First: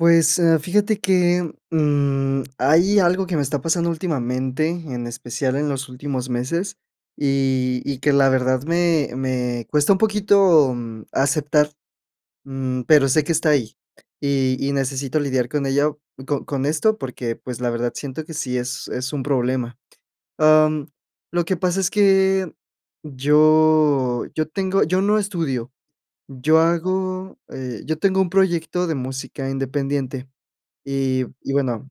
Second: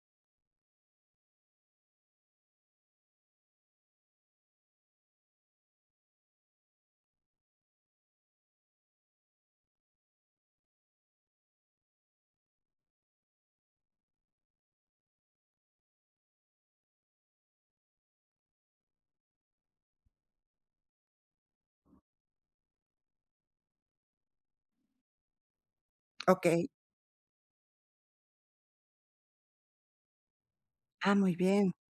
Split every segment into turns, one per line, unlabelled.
Pues, eh, fíjate que, mm, hay algo que me está pasando últimamente, en especial en los últimos meses, y y que la verdad me me cuesta un poquito aceptar, mm, pero sé que está ahí. Y y necesito lidiar con ello, co con esto porque, pues, la verdad, siento que sí es es un problema, am, lo que pasa es que yo yo tengo, yo no estudio. Yo
Okey.
hago, eh, yo tengo un proyecto de música independiente.
Ah,
Y
muy
y
bien.
bueno,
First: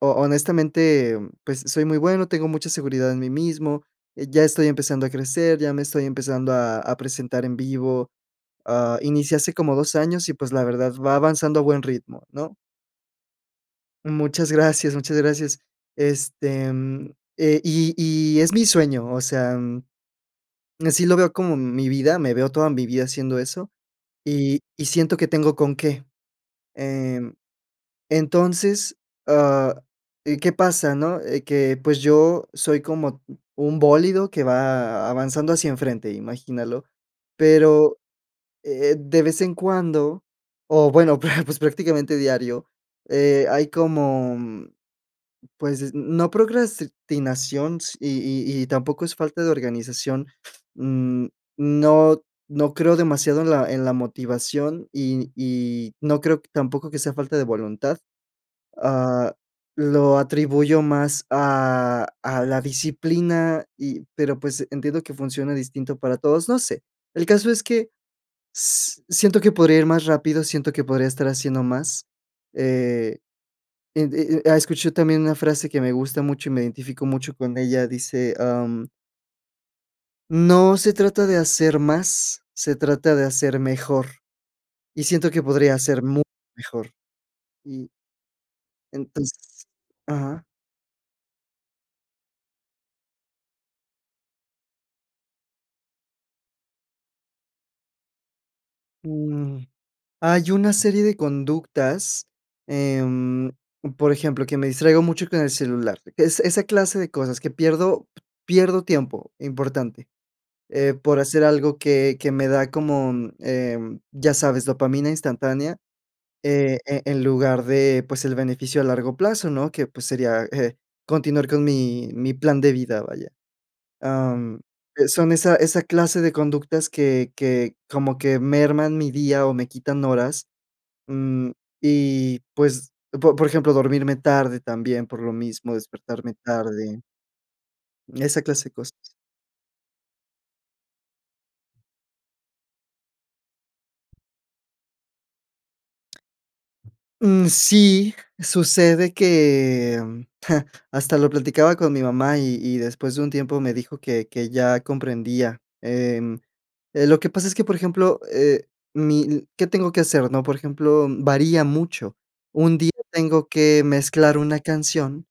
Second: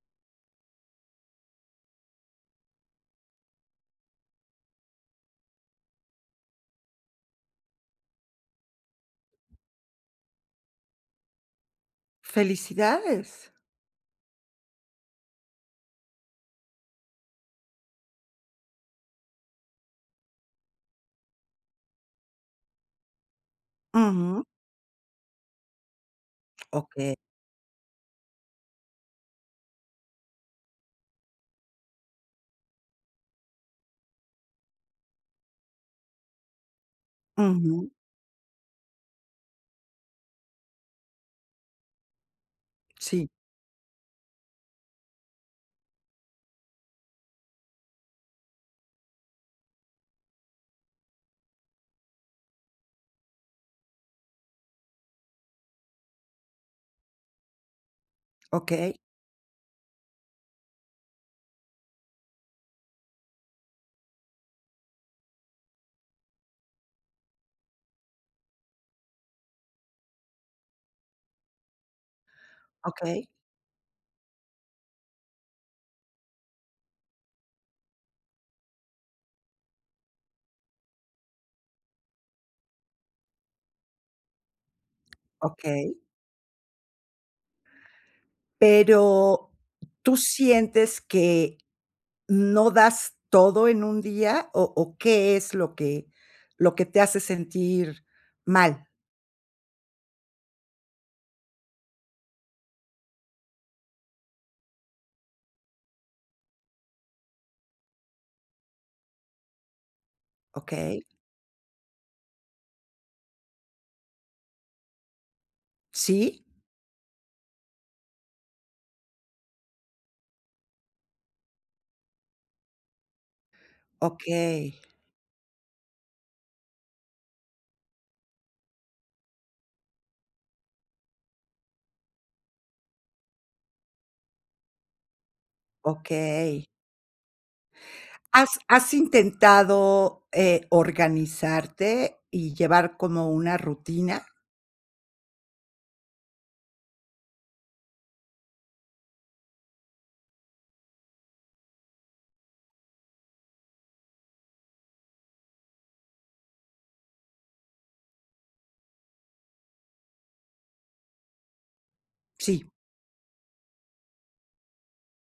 ho honestamente, pues soy muy bueno, tengo mucha seguridad en mí mismo. Eh, ya estoy empezando a crecer, ya me estoy empezando a a presentar en vivo, ah, inicié hace como 2 años y, pues, la verdad va avanzando a buen ritmo, ¿no?
Felicidades.
Muchas gracias, muchas gracias. Este, eh y y es mi sueño, o sea, mm, así lo veo como mi vida, me veo toda mi vida haciendo eso,
Ujú.
y y siento que tengo con qué.
Okey.
Em, entonces, ah, eh ¿qué pasa?, ¿no? Eh que, pues, yo soy como un bólido que va avanzando hacia enfrente, imagínalo.
Ujú.
Pero, eh, de vez en cuando, o bueno, pues pues prácticamente diario,
Sí.
eh, hay como, pues, no procrastinación y y y tampoco es falta de organización. Mm, no no creo demasiado en la en la motivación y y no creo tampoco que sea falta de voluntad.
Okey.
Ah, lo atribuyo más a a la disciplina y, pero, pues, entiendo que funciona distinto para todos, no sé. El caso es que si siento que podría ir más rápido, siento que podría estar haciendo más, eh,
Okey.
e e e escucho también una frase que me gusta mucho y me identifico mucho con ella, dice, am "no se trata de hacer más, se trata de hacer mejor", y siento que podría
Okey.
ser mucho mejor. Y
Pero,
entonces,
¿tú
Ajá.
sientes que no das todo en un día o o qué es lo que lo que te hace sentir mal?
Mm. Hay una serie de conductas, em, por ejemplo, que me distraigo mucho con el celular, que es esa clase de cosas que pierdo pierdo tiempo, importante, eh
Okey.
por hacer algo que que me da como, em, ¿ya sabes?, dopamina instantánea,
Sí.
eh, e en lugar de, pues, el beneficio a largo plazo, ¿no? Que, pues, sería eh continuar con mi mi plan de vida, vaya. Am,
Okey.
eh, son esa esa clase de conductas que que como que merman mi día o me quitan horas, mm, y, pues, por por ejemplo, dormirme tarde también por lo mismo, despertarme
Okey.
tarde esa
¿Has
clase de
has
cosas.
intentado eh, organizarte y llevar como una rutina?
Mm, sí. Sucede que, mm, hasta lo platicaba con mi mamá y y después de un tiempo me dijo que que ya comprendía, em, eh, lo que pasa es que, por ejemplo, eh, mi l ¿qué tengo que hacer, no? Por ejemplo, varía mucho.
Sí.
Un día tengo que mezclar una canción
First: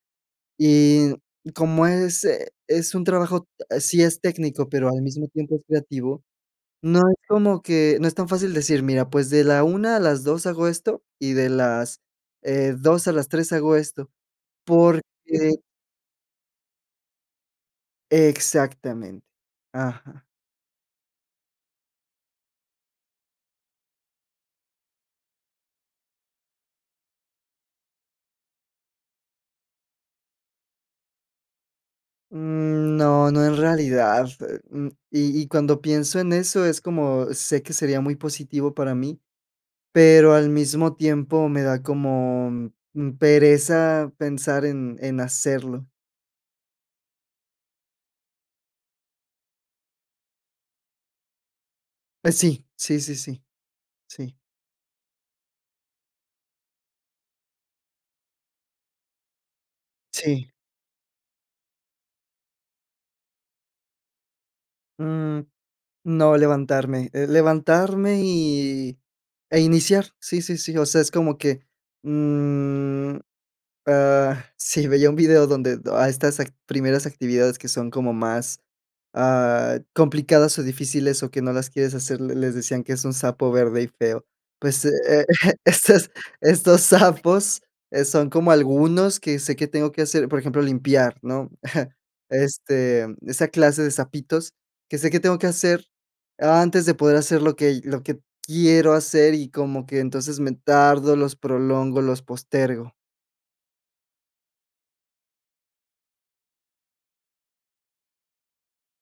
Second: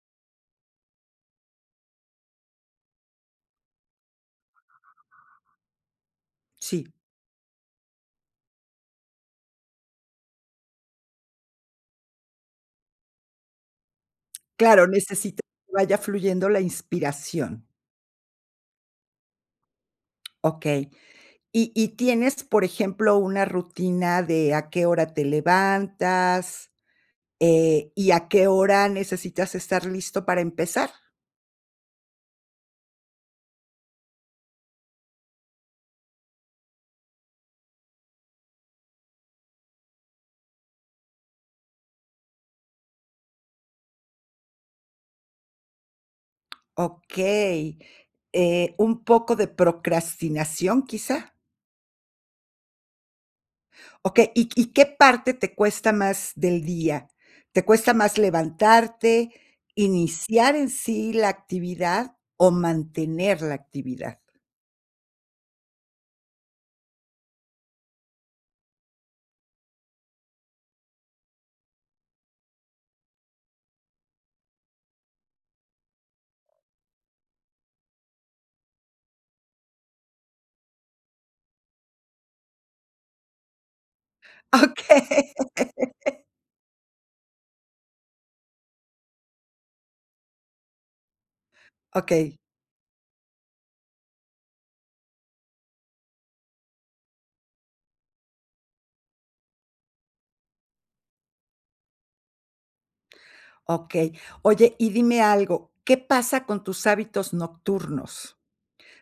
y como es, eh, es un trabajo, ah, sí es técnico, pero al mismo tiempo es creativo,
Sí.
no es como que no es tan fácil decir: "Mira, pues, de la 1:00 a las 2:00 hago esto y de las, eh, 2:00 a las 3:00 hago esto,
Claro,
porque
necesita que vaya fluyendo la inspiración.
Exactamente, ajá.
Okey. Y y, ¿tienes, por ejemplo, una rutina de a qué hora te levantas, eh, y a qué hora necesitas estar listo para empezar?
Mm, no, no, en realidad, eh, mm, y y cuando pienso en eso, es como, sé que sería muy positivo para mí, pero al mismo tiempo, me da como, mm, pereza pensar en en hacerlo.
Okey. Eh, ¿un poco de procrastinación, quizá?
Pues sí, sí, sí, sí,
Okey,
sí.
¿y y qué parte te cuesta más del día? ¿Te cuesta más levantarte,
Sí.
iniciar en sí la actividad o mantener la actividad?
Mm, no, levantarme, eh, levantarme y, eh, iniciar. Sí, sí, sí, o sea, es como que, mm, ah, sí, veía un video donde a estas act primeras actividades que son como más, ah, complicadas o difíciles o que no las quieres hacer, le les decían que es "un sapo verde y feo". Pues, eh,
Okey.
e estos estos sapos, eh, son como algunos que sé que tengo que hacer, por ejemplo, limpiar, ¿no?,
Okey.
este, esa clase de sapitos, que sé que tengo que hacer, antes de poder hacer lo que lo que quiero hacer y como que, entonces, me tardo, los prolongo, los postergo.
Okey. Oye, y dime algo, ¿qué pasa con tus hábitos nocturnos?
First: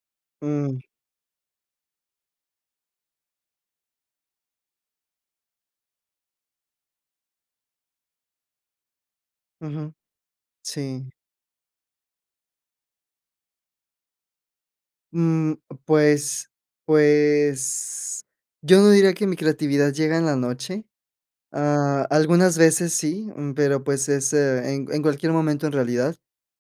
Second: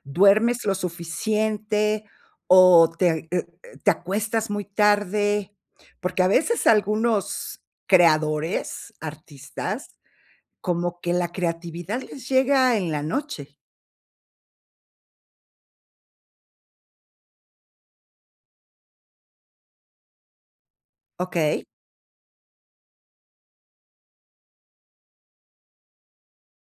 ¿Duermes lo
Mm.
suficiente o te eh eh, te acuestas muy tarde?, porque a veces algunos creadores, artistas,
Ujú.
como
Sí.
que la creatividad les llega en la noche.
Mm, pues pues yo no diría que mi creatividad llega en la noche.
Okey.
Ah, algunas veces sí, mm, pero, pues, es eh, en en cualquier momento en realidad.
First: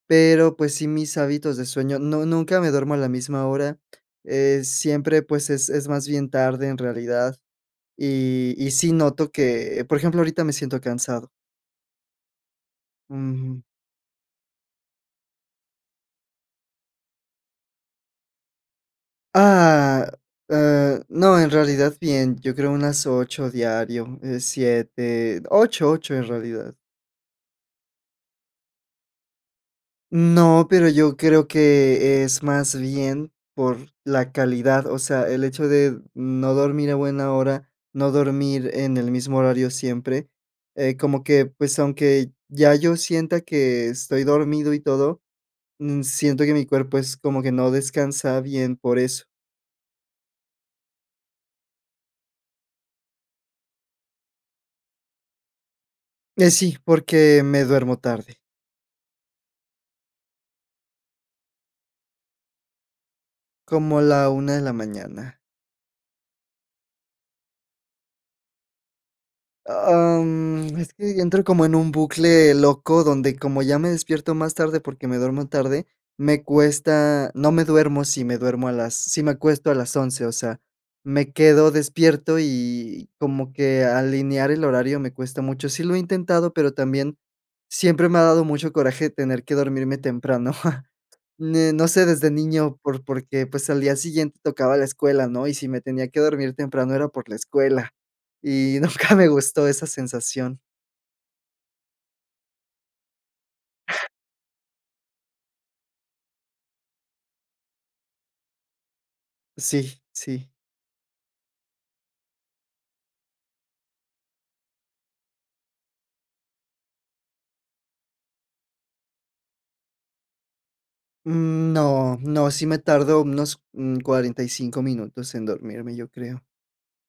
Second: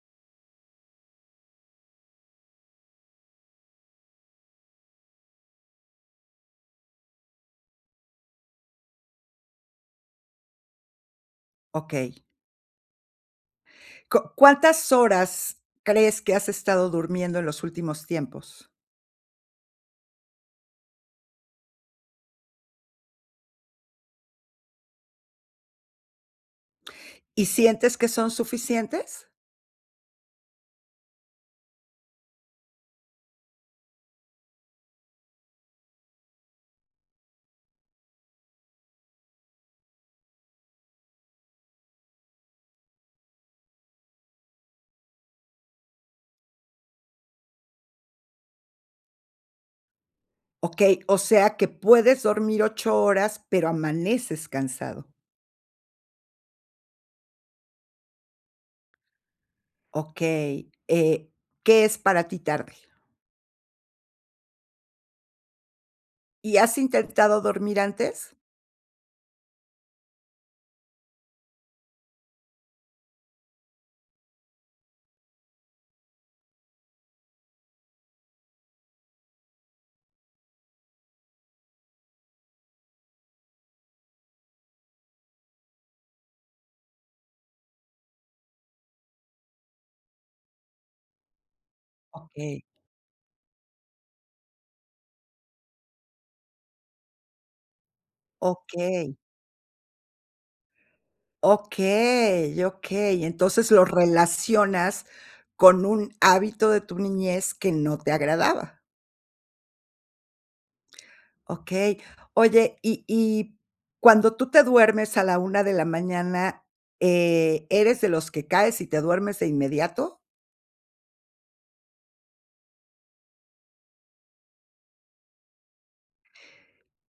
Pero, pues, sí, mis hábitos de sueño no nunca me duermo a la misma hora. Eh, siempre, pues es es más bien tarde en realidad, y y sí noto que, por ejemplo, ahorita me siento cansado.
Okey.
Ujú.
¿Co cuántas horas crees que has estado durmiendo en los últimos tiempos?
Ah, eh, no, en realidad, bien. Yo creo unas 8 diario, eh, 7, 8, 8 en realidad.
¿Y sientes que son suficientes?
No, pero yo creo que es más bien por la calidad, o sea, el hecho de no dormir a buena hora, no dormir en el mismo horario siempre, eh, como que, pues, aunque ya yo sienta que estoy dormido y todo, mm, siento que mi cuerpo es como que no descansa bien por eso.
Okey, o sea que puedes dormir 8 horas, pero amaneces cansado.
Eh, sí, porque me duermo tarde.
Okey, eh, ¿qué es para ti, tarde?
Como a la 1 de la mañana.
¿Y has intentado dormir antes?
Am, es que yo entro como en un bucle loco donde, como ya me despierto más tarde, porque me duermo tarde, me cuesta no me duermo si me duermo a las si me acuesto a las 11 o sea, me quedo despierto, y como que alinear el horario me cuesta mucho. Sí lo he intentado, pero también, siempre me ha dado mucho coraje tener que dormirme temprano. Em, no sé desde
Okey.
niño por porque, pues, al día siguiente tocaba la escuela, ¿no? Y si me tenía que dormir temprano era por la escuela. Y nunca
Okey.
me gustó esa sensación.
Okey, okey. Entonces, lo relacionas con un hábito de tu niñez que no te agradaba.
Sí, sí.
Okey. Oye, y y cuando tú te duermes a la 1 de la mañana. Eh, ¿eres de los que caes y te duermes de inmediato?
Mm, no, no, sí me tardo unos, mm, 45 minutos en dormirme, yo creo.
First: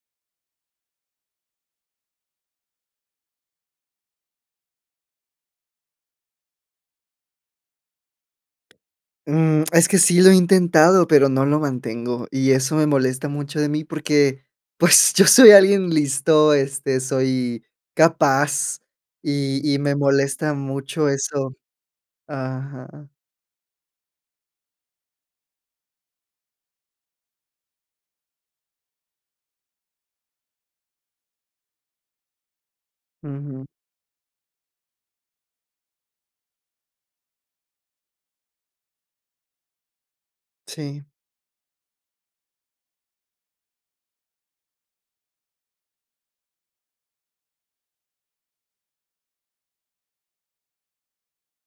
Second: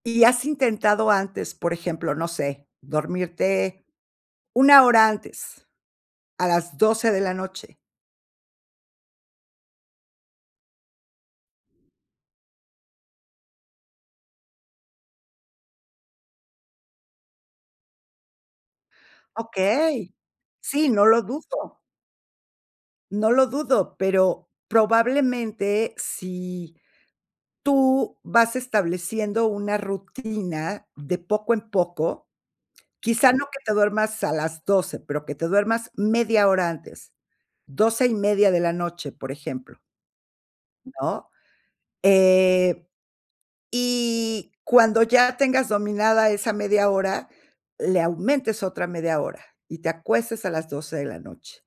¿Y has intentado antes, por ejemplo, no sé, dormirte una hora antes, a las 12:00 de la noche?
Mm, es que sí lo he intentado, pero no lo mantengo. Y eso me molesta mucho de mí, porque, pues, yo soy alguien listo, este, soy capaz, y y me
Okey.
molesta
Sí, no
mucho
lo
eso
dudo.
aja.
No lo dudo, pero probablemente, si tú vas estableciendo una rutina de poco en poco, quizá no que
Ujú.
te duermas a las 12:00, pero que te duermas media hora antes, 12:30 de la noche, por ejemplo.
Sí.
¿No?, eh, y cuando ya tengas dominada esa media hora, le aumentes otra media hora, y te acuestes a las 12:00 de la noche.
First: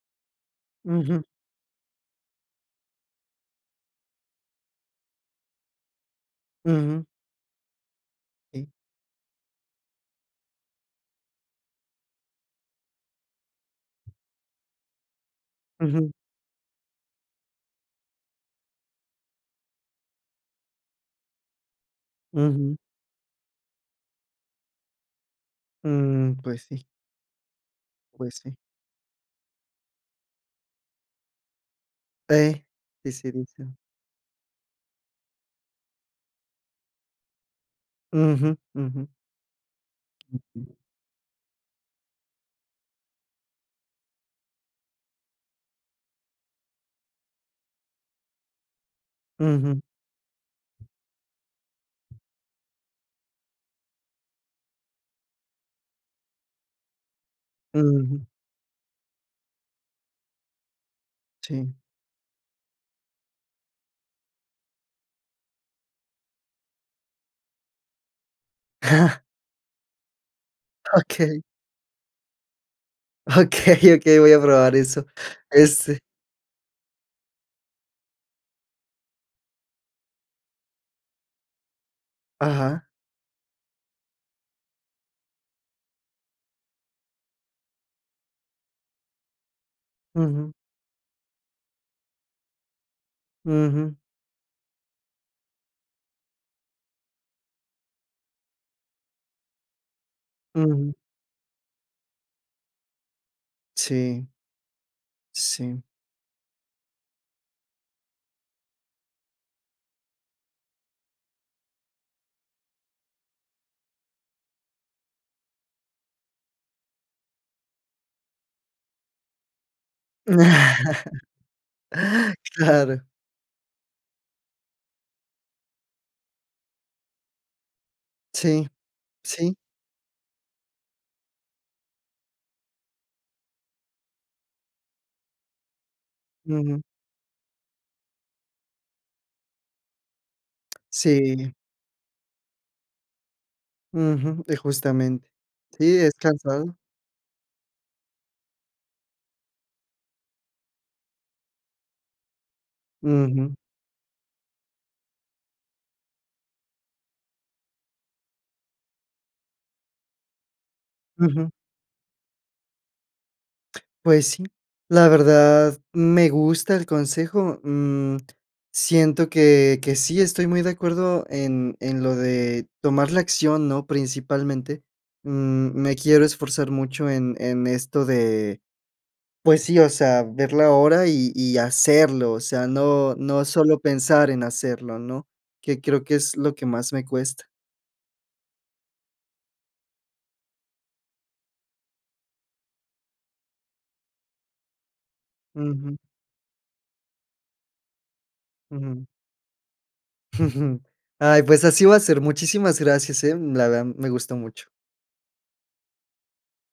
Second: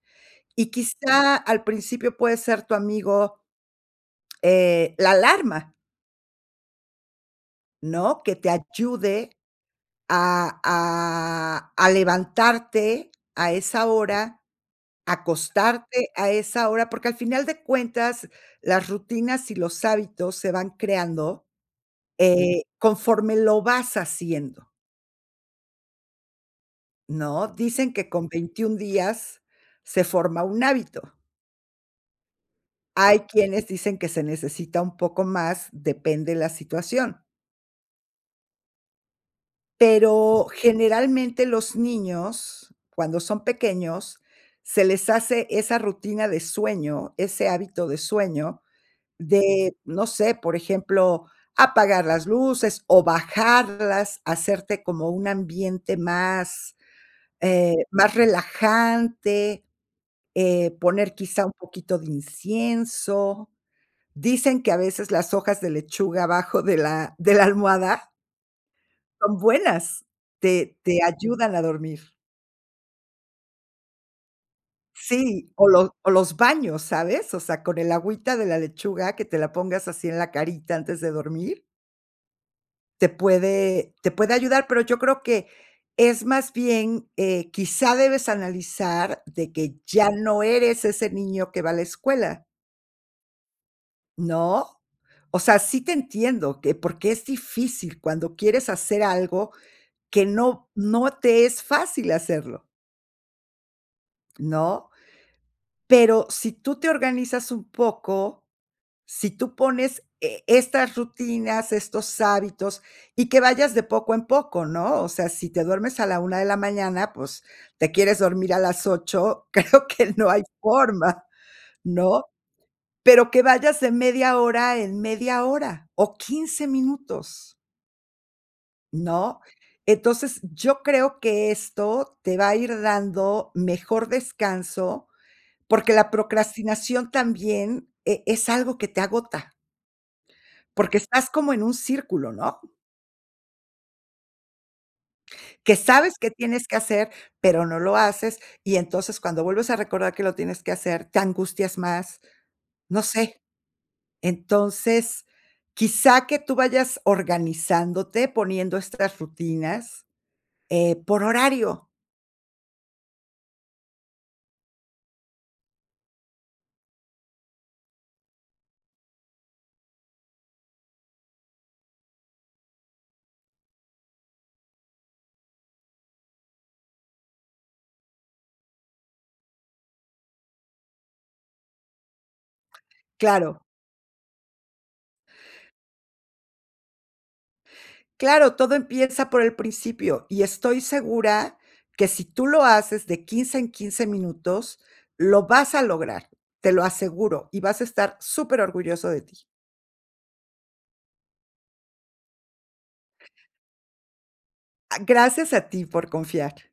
Y
Ujú.
quizá, al principio, puede ser tu amigo E h, la alarma.
Ujú.
¿No? Que te
Sí.
ayude a a a levantarte a esa hora, acostarte
Ujú.
a esa hora, porque al final de cuentas, las rutinas y los hábitos se van creando, eh,
Ujú.
conforme lo vas haciendo.
Mm, pues, sí.
¿No? Dicen que con
Pues sí.
21 días se forma un hábito.
Pe Sí,
Hay
así
quienes
dicen.
dicen que se necesita un poco más, depende la situación.
Ujú, ujú.
Pero
Ujú.
generalmente, los niños, cuando son pequeños, se les hace esa rutina de sueño, ese hábito de sueño de,
Ujú.
no sé, por ejemplo, apagar las luces, o bajarlas, hacerte como un ambiente más, eh, más
Ujú.
relajante, eh, poner quizá, un
Sí.
poquito de incienso. Dicen que, a veces, las hojas de lechuga abajo de la de la almohada son buenas, te te
Okey.
ayudan a dormir.
Okey, okey, voy a probar eso
Sí, o lo
ese.
o los baños, ¿sabes? O sea, con el agüita de la lechuga, que te la pongas así en la carita antes de dormir.
Ajá.
Te puede te puede ayudar, pero yo creo que, es más bien, eh, quizá debes analizar de que ya no
Ujú.
eres ese niño que va a la escuela.
Ujú.
¿No? O sea, sí te entiendo, que, porque es difícil cuando quieres hacer algo que no
Ujú.
no te es fácil hacerlo.
Sí.
¿No?
Sí.
Pero si tú te organizas un poco, si tú pones e estas rutinas, estos hábitos, y que vayas de poco en poco, ¿no? O sea, si te duermes a la 1 de la mañana, pues, te quieres dormir a las 8, creo que no hay forma, ¿no?
Claro.
Pero que vayas de media hora en media hora, o 15 minutos.
Sí.
¿No?
Sí.
Entonces, yo creo que esto te va a ir dando mejor descanso, porque la
Ujú.
procrastinación también e es algo que te agota. Porque estás como
Sí.
en un círculo, ¿no?
Ujú, y justamente.
Que
Sí, es
sabes que tienes
cansado.
que hacer, pero no lo haces, y entonces cuando vuelves a recordar que lo tienes que hacer, te angustias más, no sé.
Ujú.
Entonces, quizá que tú vayas organizándote, poniendo estas rutinas, eh, por
Ujú.
horario.
Pues sí, la verdad me gusta el consejo, mm, siento que, que sí estoy muy de acuerdo en en lo de tomar la acción, ¿no?, principalmente, mm, me quiero esforzar mucho en en esto de, pues sí, o sea, ver la hora, y y hacerlo, o sea, no, no
Claro.
solo pensar en hacerlo, ¿no?, que creo que es lo que más me cuesta.
Claro, todo empieza por el principio y estoy segura que, si tú lo haces de 15 en 15 minutos lo vas a
Ujú.
lograr, te lo aseguro, y vas a estar súper
Ujú.
orgulloso de ti.
Ay, pues así va a ser, muchísimas gracias, eh, la verdad me gustó mucho.
Ah, gracias a ti por confiar.